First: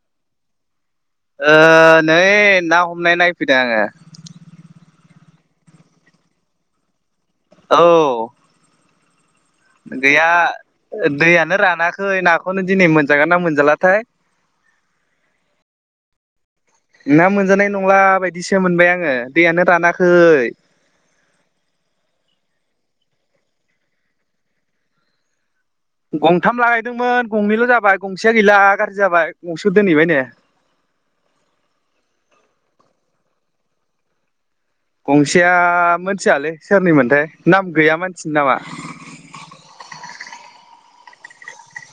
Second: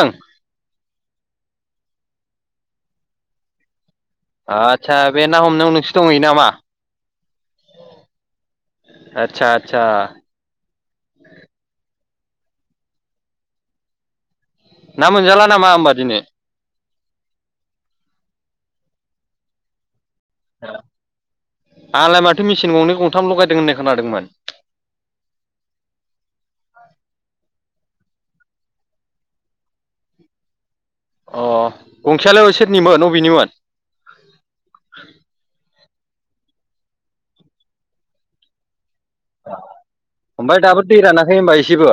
ओं ओ नै ना हमनाय नायफैदों आङो। आदसा बे ना हमनायाव नोंसो दंहैयो नामा? औ आदसा आदसा गैया दैयानो रानाख खै नाखौनो दिनै मोनजागोन ना मोनजालाथाय। ना मोनजाला नामा होमबा दिनै? ना मोनजानाय नंला बायदिसो मोनबाय आङो दैयानो रानाख आंलाय माथो मिसेन सिन गंनै गंथाम लगायदों होननाय खोनादोंमोन। गंथाम लागायदोंमोन गंनैल' जाबाय गंसेया गैला गाज्रि जाबाय गंसे दोनहैबाय नो। अ गंसेयाल' सेरनिमोन अबेनिमोन? गंसेया मोनथियालै सोरनिमोनथाय नाम गैया मानसिनि नामा। ओमफ्राय दाबो दै रानाखै होनबा एसेबो?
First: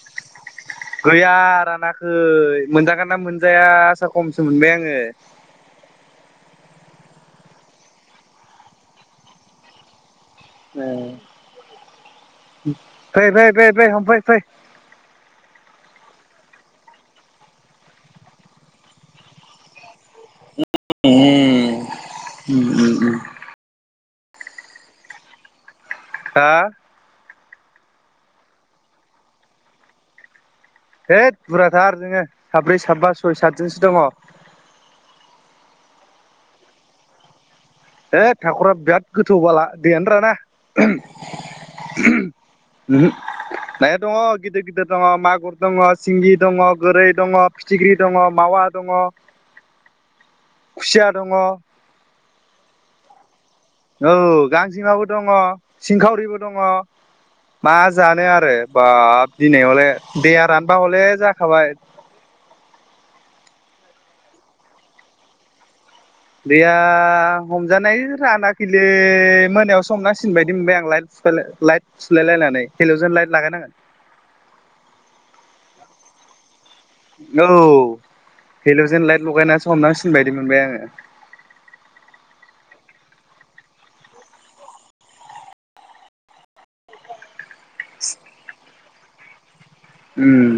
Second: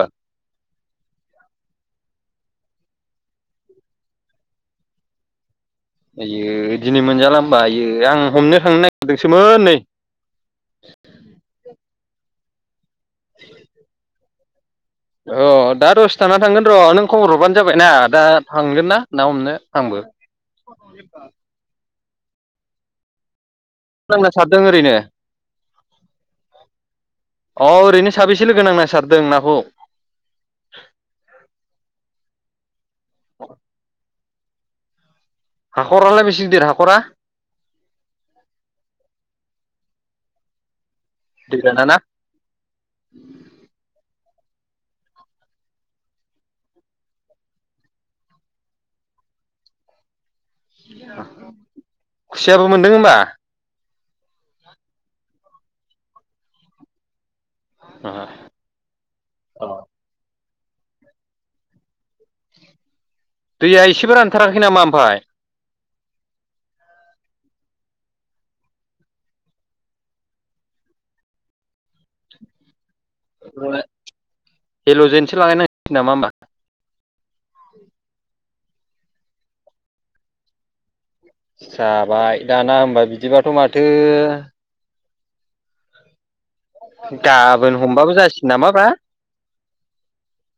गैया रानाखै। मोनजागोन ना मोनजाया आसा खमसो मोनबाय आङो। आइयै दिनै मोनजाला होमबा आयो आं हमनो थांनो नागिरदोंसोमोन नै। फैै फै हमफै फै। अ दा दसथाना थांगोन र' नों खबर हरबानो जाबाय ना दा थांगोन ना ना हमनो आंबो। [inaudible] उ उ नांना सारदों ओरैनो हा अ ओरैनो साबेसे लोगो नांना सारदों नाखौ हैद बुरजाथार जोङो साब्रै साबा सय सातजनसो दङ। हाख'रालाय बेसे देर हाखरा है हाखरा बिराद गोथौ बाला दैयानो राना दै राना ना नाया दङ। गिदिर गिदिर दङ मागुर दङ सिंगि दङ गोरै दङ फिथिख्रि दङ मावा दङ। [inaudible] खुसिया दङ औ खुसियाबो मोनदों होमबा? औ गांजेमाबो दङ सिंखावरिबो दङ। मा जानो आरो बाब दिनै हले दैेया रानबा हले जाखाबाय। दैया एसेबो रानथाराखै नामा ओमफ्राय गैया हमजानाय रानाखैलि मोनायावसो हमनांसिगोनबायदि मोनबाय आंलाय लाइटस सुलाइलायनानै हेल' जेनसो लागायनांसिगोन नामा होमबा औ हेल'जेन लाइट लगायनानैसो हमनांसिनबायदि मोनबाय आङो जाबाय दाना होमबा बिदिबाथ' माथो गाबोन हमबाबो जासिगोन नामा बा ओम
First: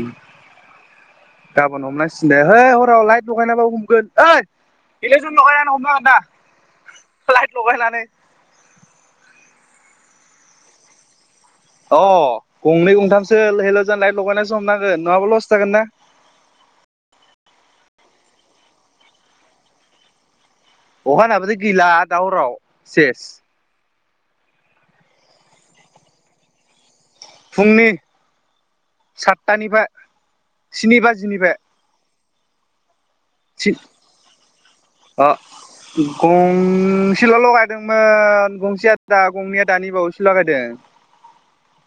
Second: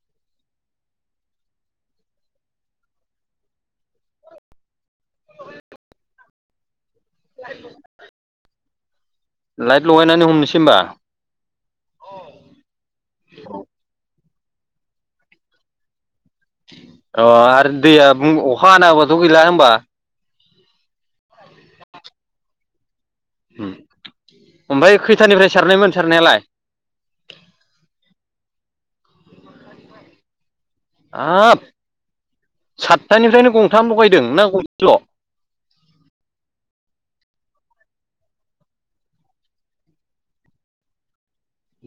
गाबोन हमनांसिनो दे है हराव लाइट लगायनाबाबो हमगोन ओद इलेकसन लगायनानै हमनांगोन ना लाइट लगायनानै लाइट लगायनानै हमनोसै होमबा अ गंनै गंथामसो हेल'जोन लाइथ लगायनानैसो हमनांगोन नङाबा लस जागोन ना अ आरो दैया अखा हाना होब्लााथ' गैला होनबा अखाहा नाबोथ' गैला दावराव सेस ओमफ्राय खैथानिफ्राय सारनायमोन सारनायालाय फुंनि सातथानिफ्राय स्नि बाजिनिफ्राय हाब सातथानिफ्रायनो गंथाम लगायदों ना गंसेल' सिल' लगायदोंमोन गंसे आ दा गंनैया दानि बावैसो लगायदों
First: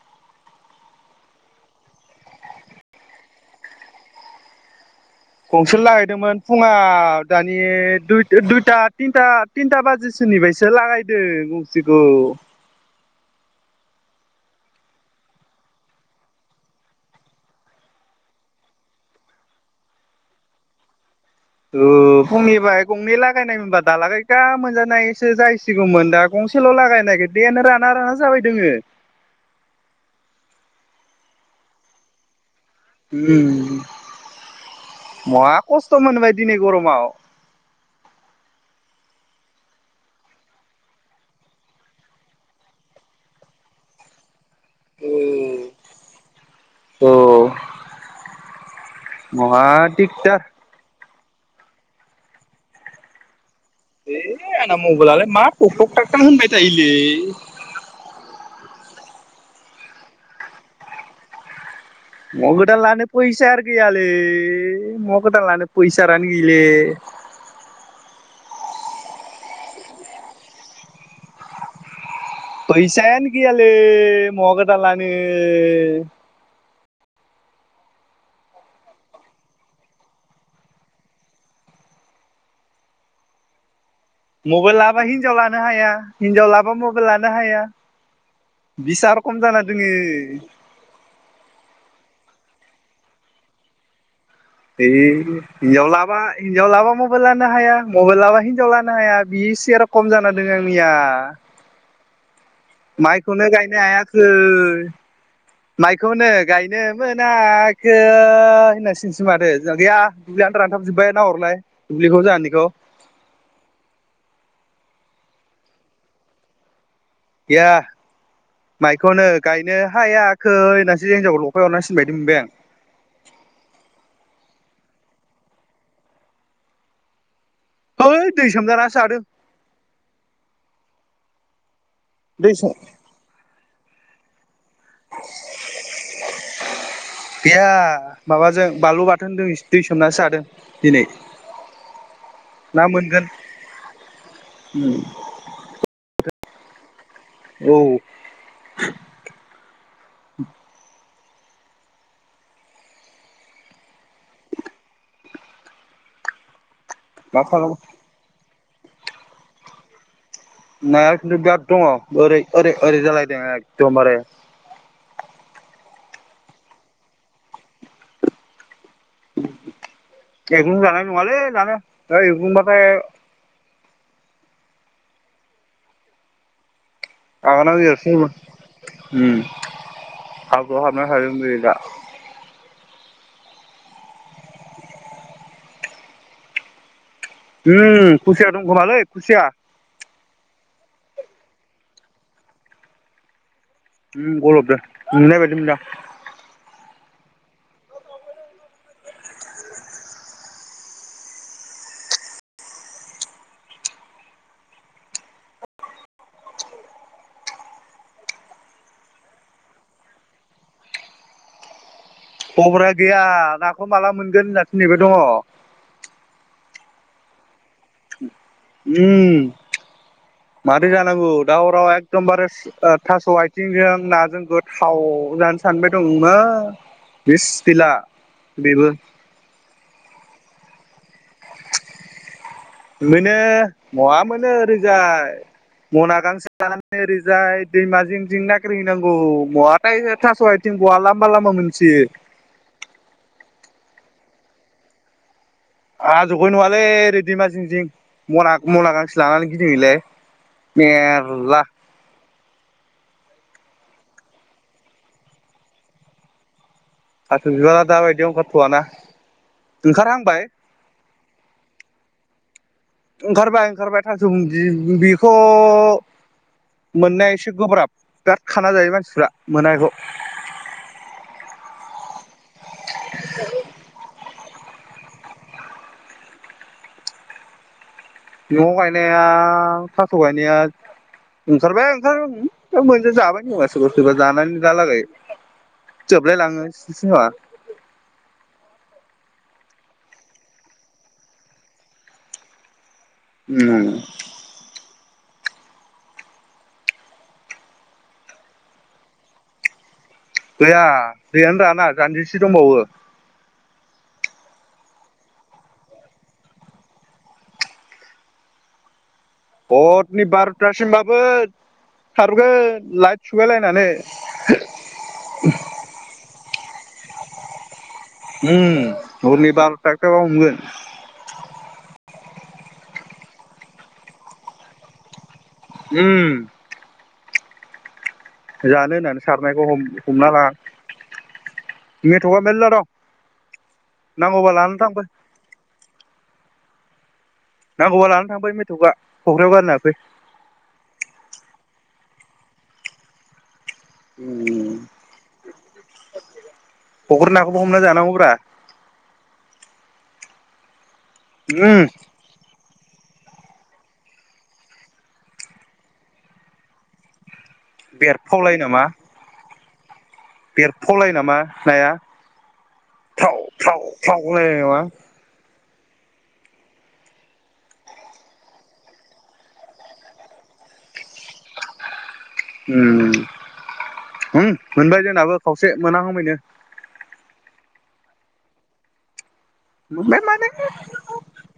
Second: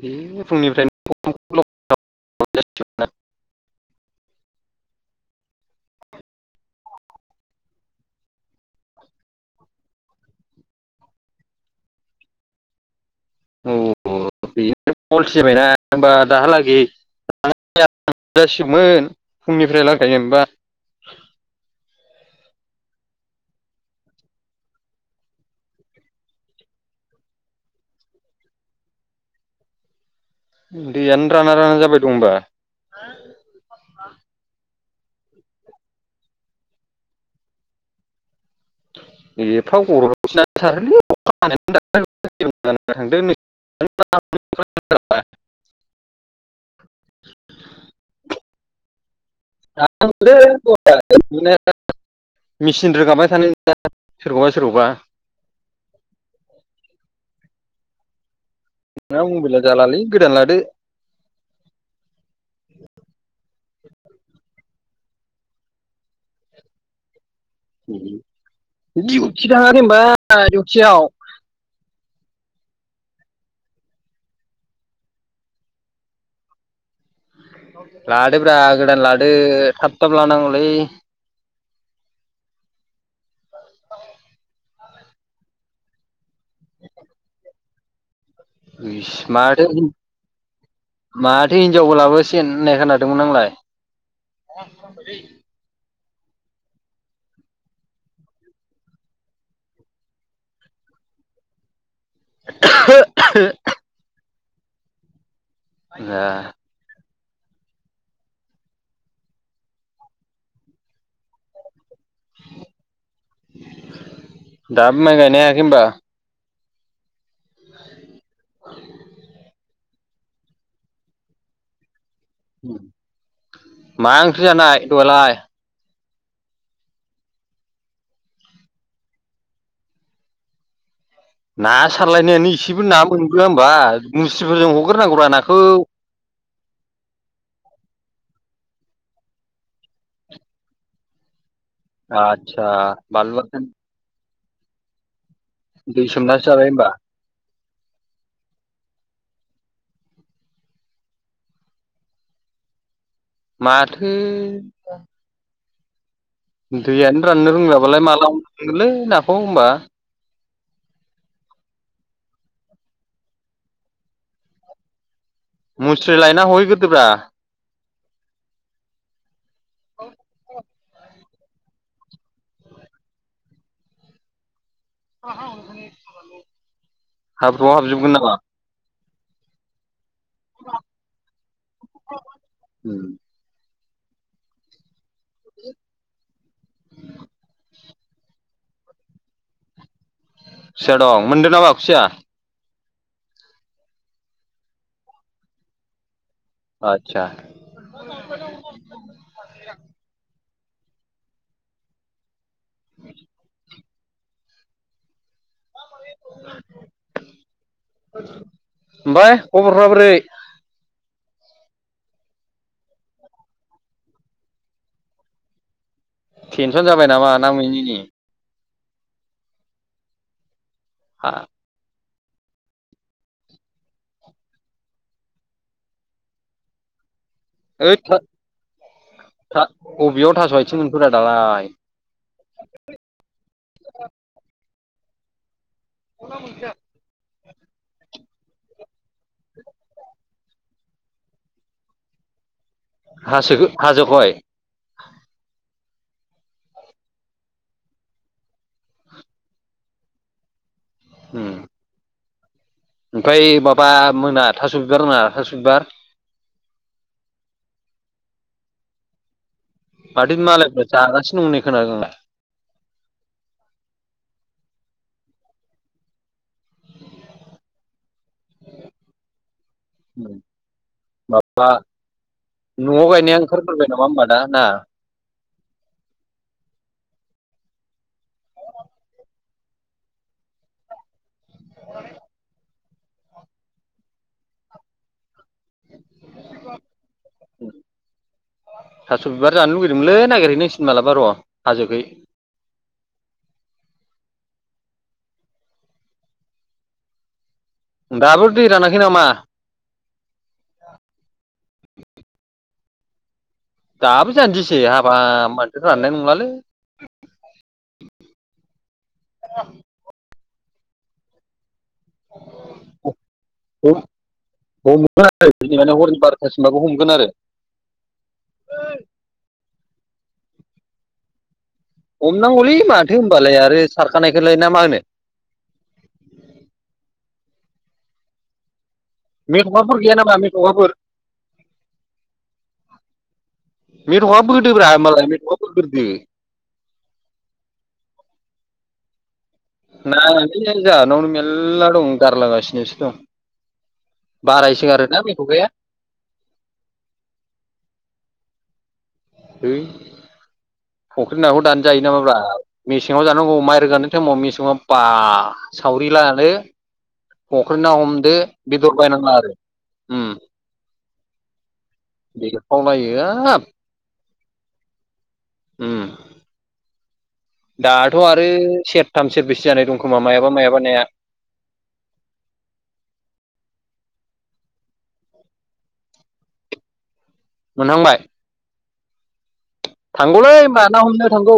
बे फुंनिफ्रायनो [unintelligible] गंसेल लाहैदोंमोन फुङाव दानि दुइ दुइथा थिन्था थिन्था बाजिसो -सोनिफ्रायसो लागायदों गंसेखौ [inaudible] औ ब [unintelligible] फलसि जाबायना होनबा दाहालागै जासिगौमोन फुंनिफ्राय लागायनायबा औ फुंनिफ्राय गंनै लागायनायमोनबा दालागैगा मोनजानायसो जाहैसिगौमोन दा गं गंसेल' लागायनो नागिरो दैयानो राना राना जाबाय दोङो दैयानो राना राना जाबाय दं हबा उम महा खस्थ' मोनबाय दिनै गरमाव एफा गर'स सारोलै थां [unintelligible] [unintelligible] औ मा थिगथार नो मेचिन रोगाबाय थानाय दे आंना मबाइलालाय मा थख थाखकटा होनबाय थायोलै नोंना मबाइला जालालै गोदान लादो म गोदान लानो फैस फैसा आरो गैयालै महा गोदान लानो फैसा रानो गैले। दिउति थांङा होनबा दिउतियाव? फैसायानो गैयाालै महा गोदान लानो। लादोब्रा गोदान लादो थाब थाब लानांगौलै। मबाइल लाबा हिनजाव लानो हाया हिनजाव लाबा मबाइल लानो हाया। इस बिसा रखम जाना माथो दोङो। माथो हिनजावबो लाबोसिगोन होननाय खोनादोंमोन आंलाय। ए हिनजाव बा हिनजाव लाबा मबाइल लानो हाया मबाइल लाबा हिनजाव लानो हाया बिसा रखम जाना दंङ आंनिया। हा? माइखौनो गायनो हायाखै ए माइखौनो गायनो मोनाखै होननां सिगोनसो माथो जों गैया दुब्लियानोथ रानथाबजोब्बाय ना हरलाय। बिखौ जाहानिखौ। दाबो माइ गायनो हायाखै होमबा? गैया माइखौनो गायनो हायाखै होननासो हिनजावखौ लफाय हरना सि मा ओंख्रि जानाय दहायलाय? है दै सोमजाना सो जादों। ना सारलायनायानो दै सोम इसेबो ना मोनबोआ होमबा मुस्रिफोरजों हग्रोनांगौ रा नाखौ। [inaudible] गैया माबाजों बानलु बाथोनदों दै सोमनासो जादों दिनै। आथसा बानलु बाथोन। उम। दै सोमनासो जाबाय होमबा? औ। माथो दैयानो मा राननो खालाम रोंलाबालाय माला हमनो मोनगोनलै नाखौ होमबा? नाया खिन्थु बेराद दंङ ओरै ओरै ओरै जालायदों एखदमबारे मुस्रि लायना हहैगोरदोब्रा। एग्लुजानाय नंङालै दानो दा एग्लुंबाथाय हाब्रुआव हाबजोबगोन नामा? उमम हाब्रुवाव हाबना थाजोबगोन बेयो दा। उम। [inaudible] उम खुसिया दं खोमालै खुसिया। खुसिया दं मोनदों नामा खुसिया? उम गलबदो नुनाय बायदि मोनदो। आतसा। [unintelligible] ओमफाय खबरफ्रा बोरै? खबरा गैया नाखौ माला मोनगोन होननासो नेबाय दंङ। तेनसन जाबाय नामा ना मोनि नि। उम मारै हा जानांगौ दा हराव एख दमबारे ओ थास' आथिंजों नाजों गोथाव जानो सानबाय दंमोन। बिस बिला ओइ था बेबो। था अबेयाव थास' आथिं मोनखोरा दालाय मोनो मवा मोनो ओरैजाय। मना गांसे लानानै ओरैजाय दैमा जिं जिं नागिरहैनांगौ महाथाय हो थास'आथिं बहा लामा लामा मोनसोयो? हासो हाजोखय? हाजोखै नंङालै ओरै दैमा जिं जिं मना मना गांसे लानानै गिदिंहैलाय। उम मेरला। ओमफ्राय माबा मोना थास' बिबार मोना थास' बिबार थास' बिबारा दाबायदियाव ओंखारथ'वाना माथो ओंखारहांबाय मालायफ्रा जागासिनो दं खोनादोंंना ओंखारबाय-ओंखारबाय थास' बुंदि बेखौ मोननाया एसे गोब्राब बिराद खाना जायो मानसिफ्रा मोना बेखौ बा न'आव गायनाया ओंखारग्रोबाय नामा होनबा दा ना न'आव गायनाया थास' गायनाया ओंखारबाय ओंखार दा मोनजा जाबाय खोमा सोरबा-सोरबा जानानै दालागै जोबलाय लाङो खोमा थास' बिबार जानो लुगैदोंमोनलै नागिरहैनांसिगोन मालाबा र' हाजोखै ओ दाबो दै रानाखै नामा ना जानजिसे दंबावो दाबो जानजिसे हाबाब माथो राननाय नंलालै हरनि बार'थासिमबाबो खारगोन लाइट सुलाय लायनानै दासमबाबो हमगोन आरो उउ हरनि बार' थाखाबा हमगोन हमनांगौलै माथो होनबालाय आरो सारखानायखौलाय ना मा होनो उम जानो होनना सारनायखौ हम मेथ'खाफोर गैया हमना नामा ला मेथ'खाफोर मेथखा मेरला दं मेथंआ नांगौबा लानानै बदोब्रा थांफै मालाय मेथंआ बोग्रोदो नांगौबा लानानै थांबाय मेथ'आ फक्रिआव नायनानै जाहोनावनो मेरला दं गारलगासिनोसो दं उम बारायसो गारोना मेथखाया फख्रि नाखौबो हमना जानांगौब्रा है फख्रि नाखौ उम दानो जायो नामाब्रा मेसेङाव जानांगौ माइ रोगानाय टाइमाव मेसेङाव बा सावरि लादो फख्रि ना हमदो बेदर बायनाङा आरो उम बेरफलाय नामा नाया बेरफावलायो फ्राव हाब फ्राव [unintelligible] उम दाथ' आरो सेरथाम सेरबैसो जानाय दं खोमा मायाबा मायाबाानायनाया उम मोनबाय जोंबो खावसे मोन हमैनो मोनहांबाय मोनबाय माने थांगौलै होमबा ना हमनो थांगौ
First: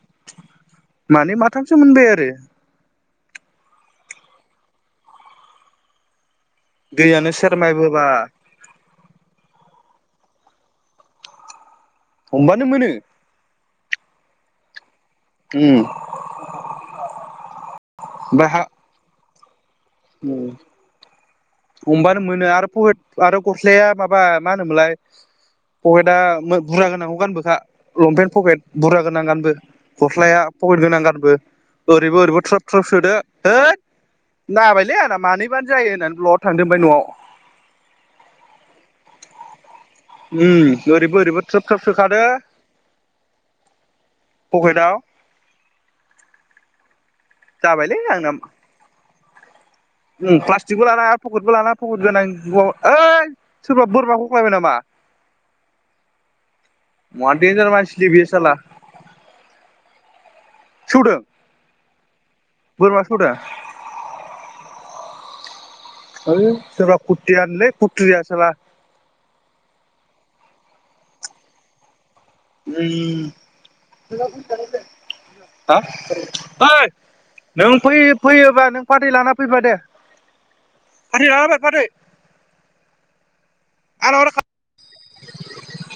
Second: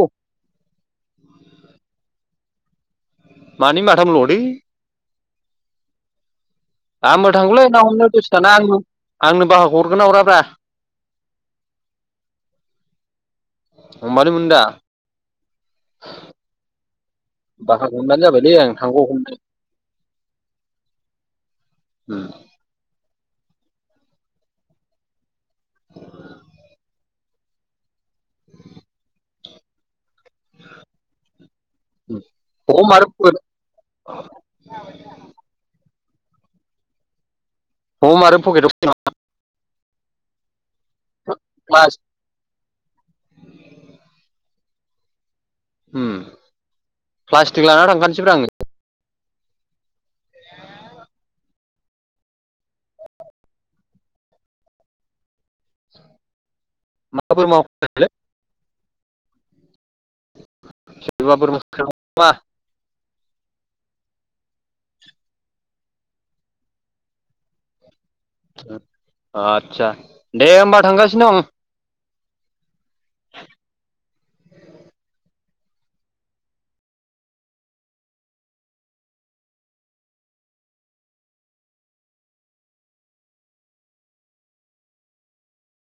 मानै माथामसो मोनबाय आरो मानै माथामल थै आंबो दैयानो थागौलै सेरमायबोबा दसे थाना आंनो बाहागो हरगोन हराब्रा हमबानो मोनो हमबानो मोनोदा उम बाहा हमबानो ओमफ्राय जाबायलै हा आं थांगौ हमनो हमबानो मोनो आरो पहे आरो गस्लाया माबा मा होनोमोनलाय पकेटा बुरजा गोनांखौ गानबोखा लंपेन्ट पकेट बुरजा गोनां गानबो गस्लाया पकेत गोनां गानबो ओरैबो ओरैबो थ्राब थ्राब हम आरो सोदो होय जाबायलै आंना मानैबानो जायो होननानै ब्लद थांदोबाय न'आव हम आरो पकेटआव उम ओरैबो ओरैबो थ्रोब थ्रोब सोखादो पकेदाव उम प्लास्टिक लाना जाबायलै थांखानोसैब्रा आङो प्लाटटिकबो लाना आरो पकेटबो लाना पकेट गोनां ओइ सोरबा बोरमा हख्लायबाय नामा? मा देन्जार मानसिलै बे साला सौदों सोरबाफोर मोन नामा थदा ओय सोरबा फुटि आन लै आदसा दे होमबा थांगासिनो दं। उम ओइ नों फै फैयोबा नों फाथै लाना फैबा दे। फाथै लाना फैल फाथै आरो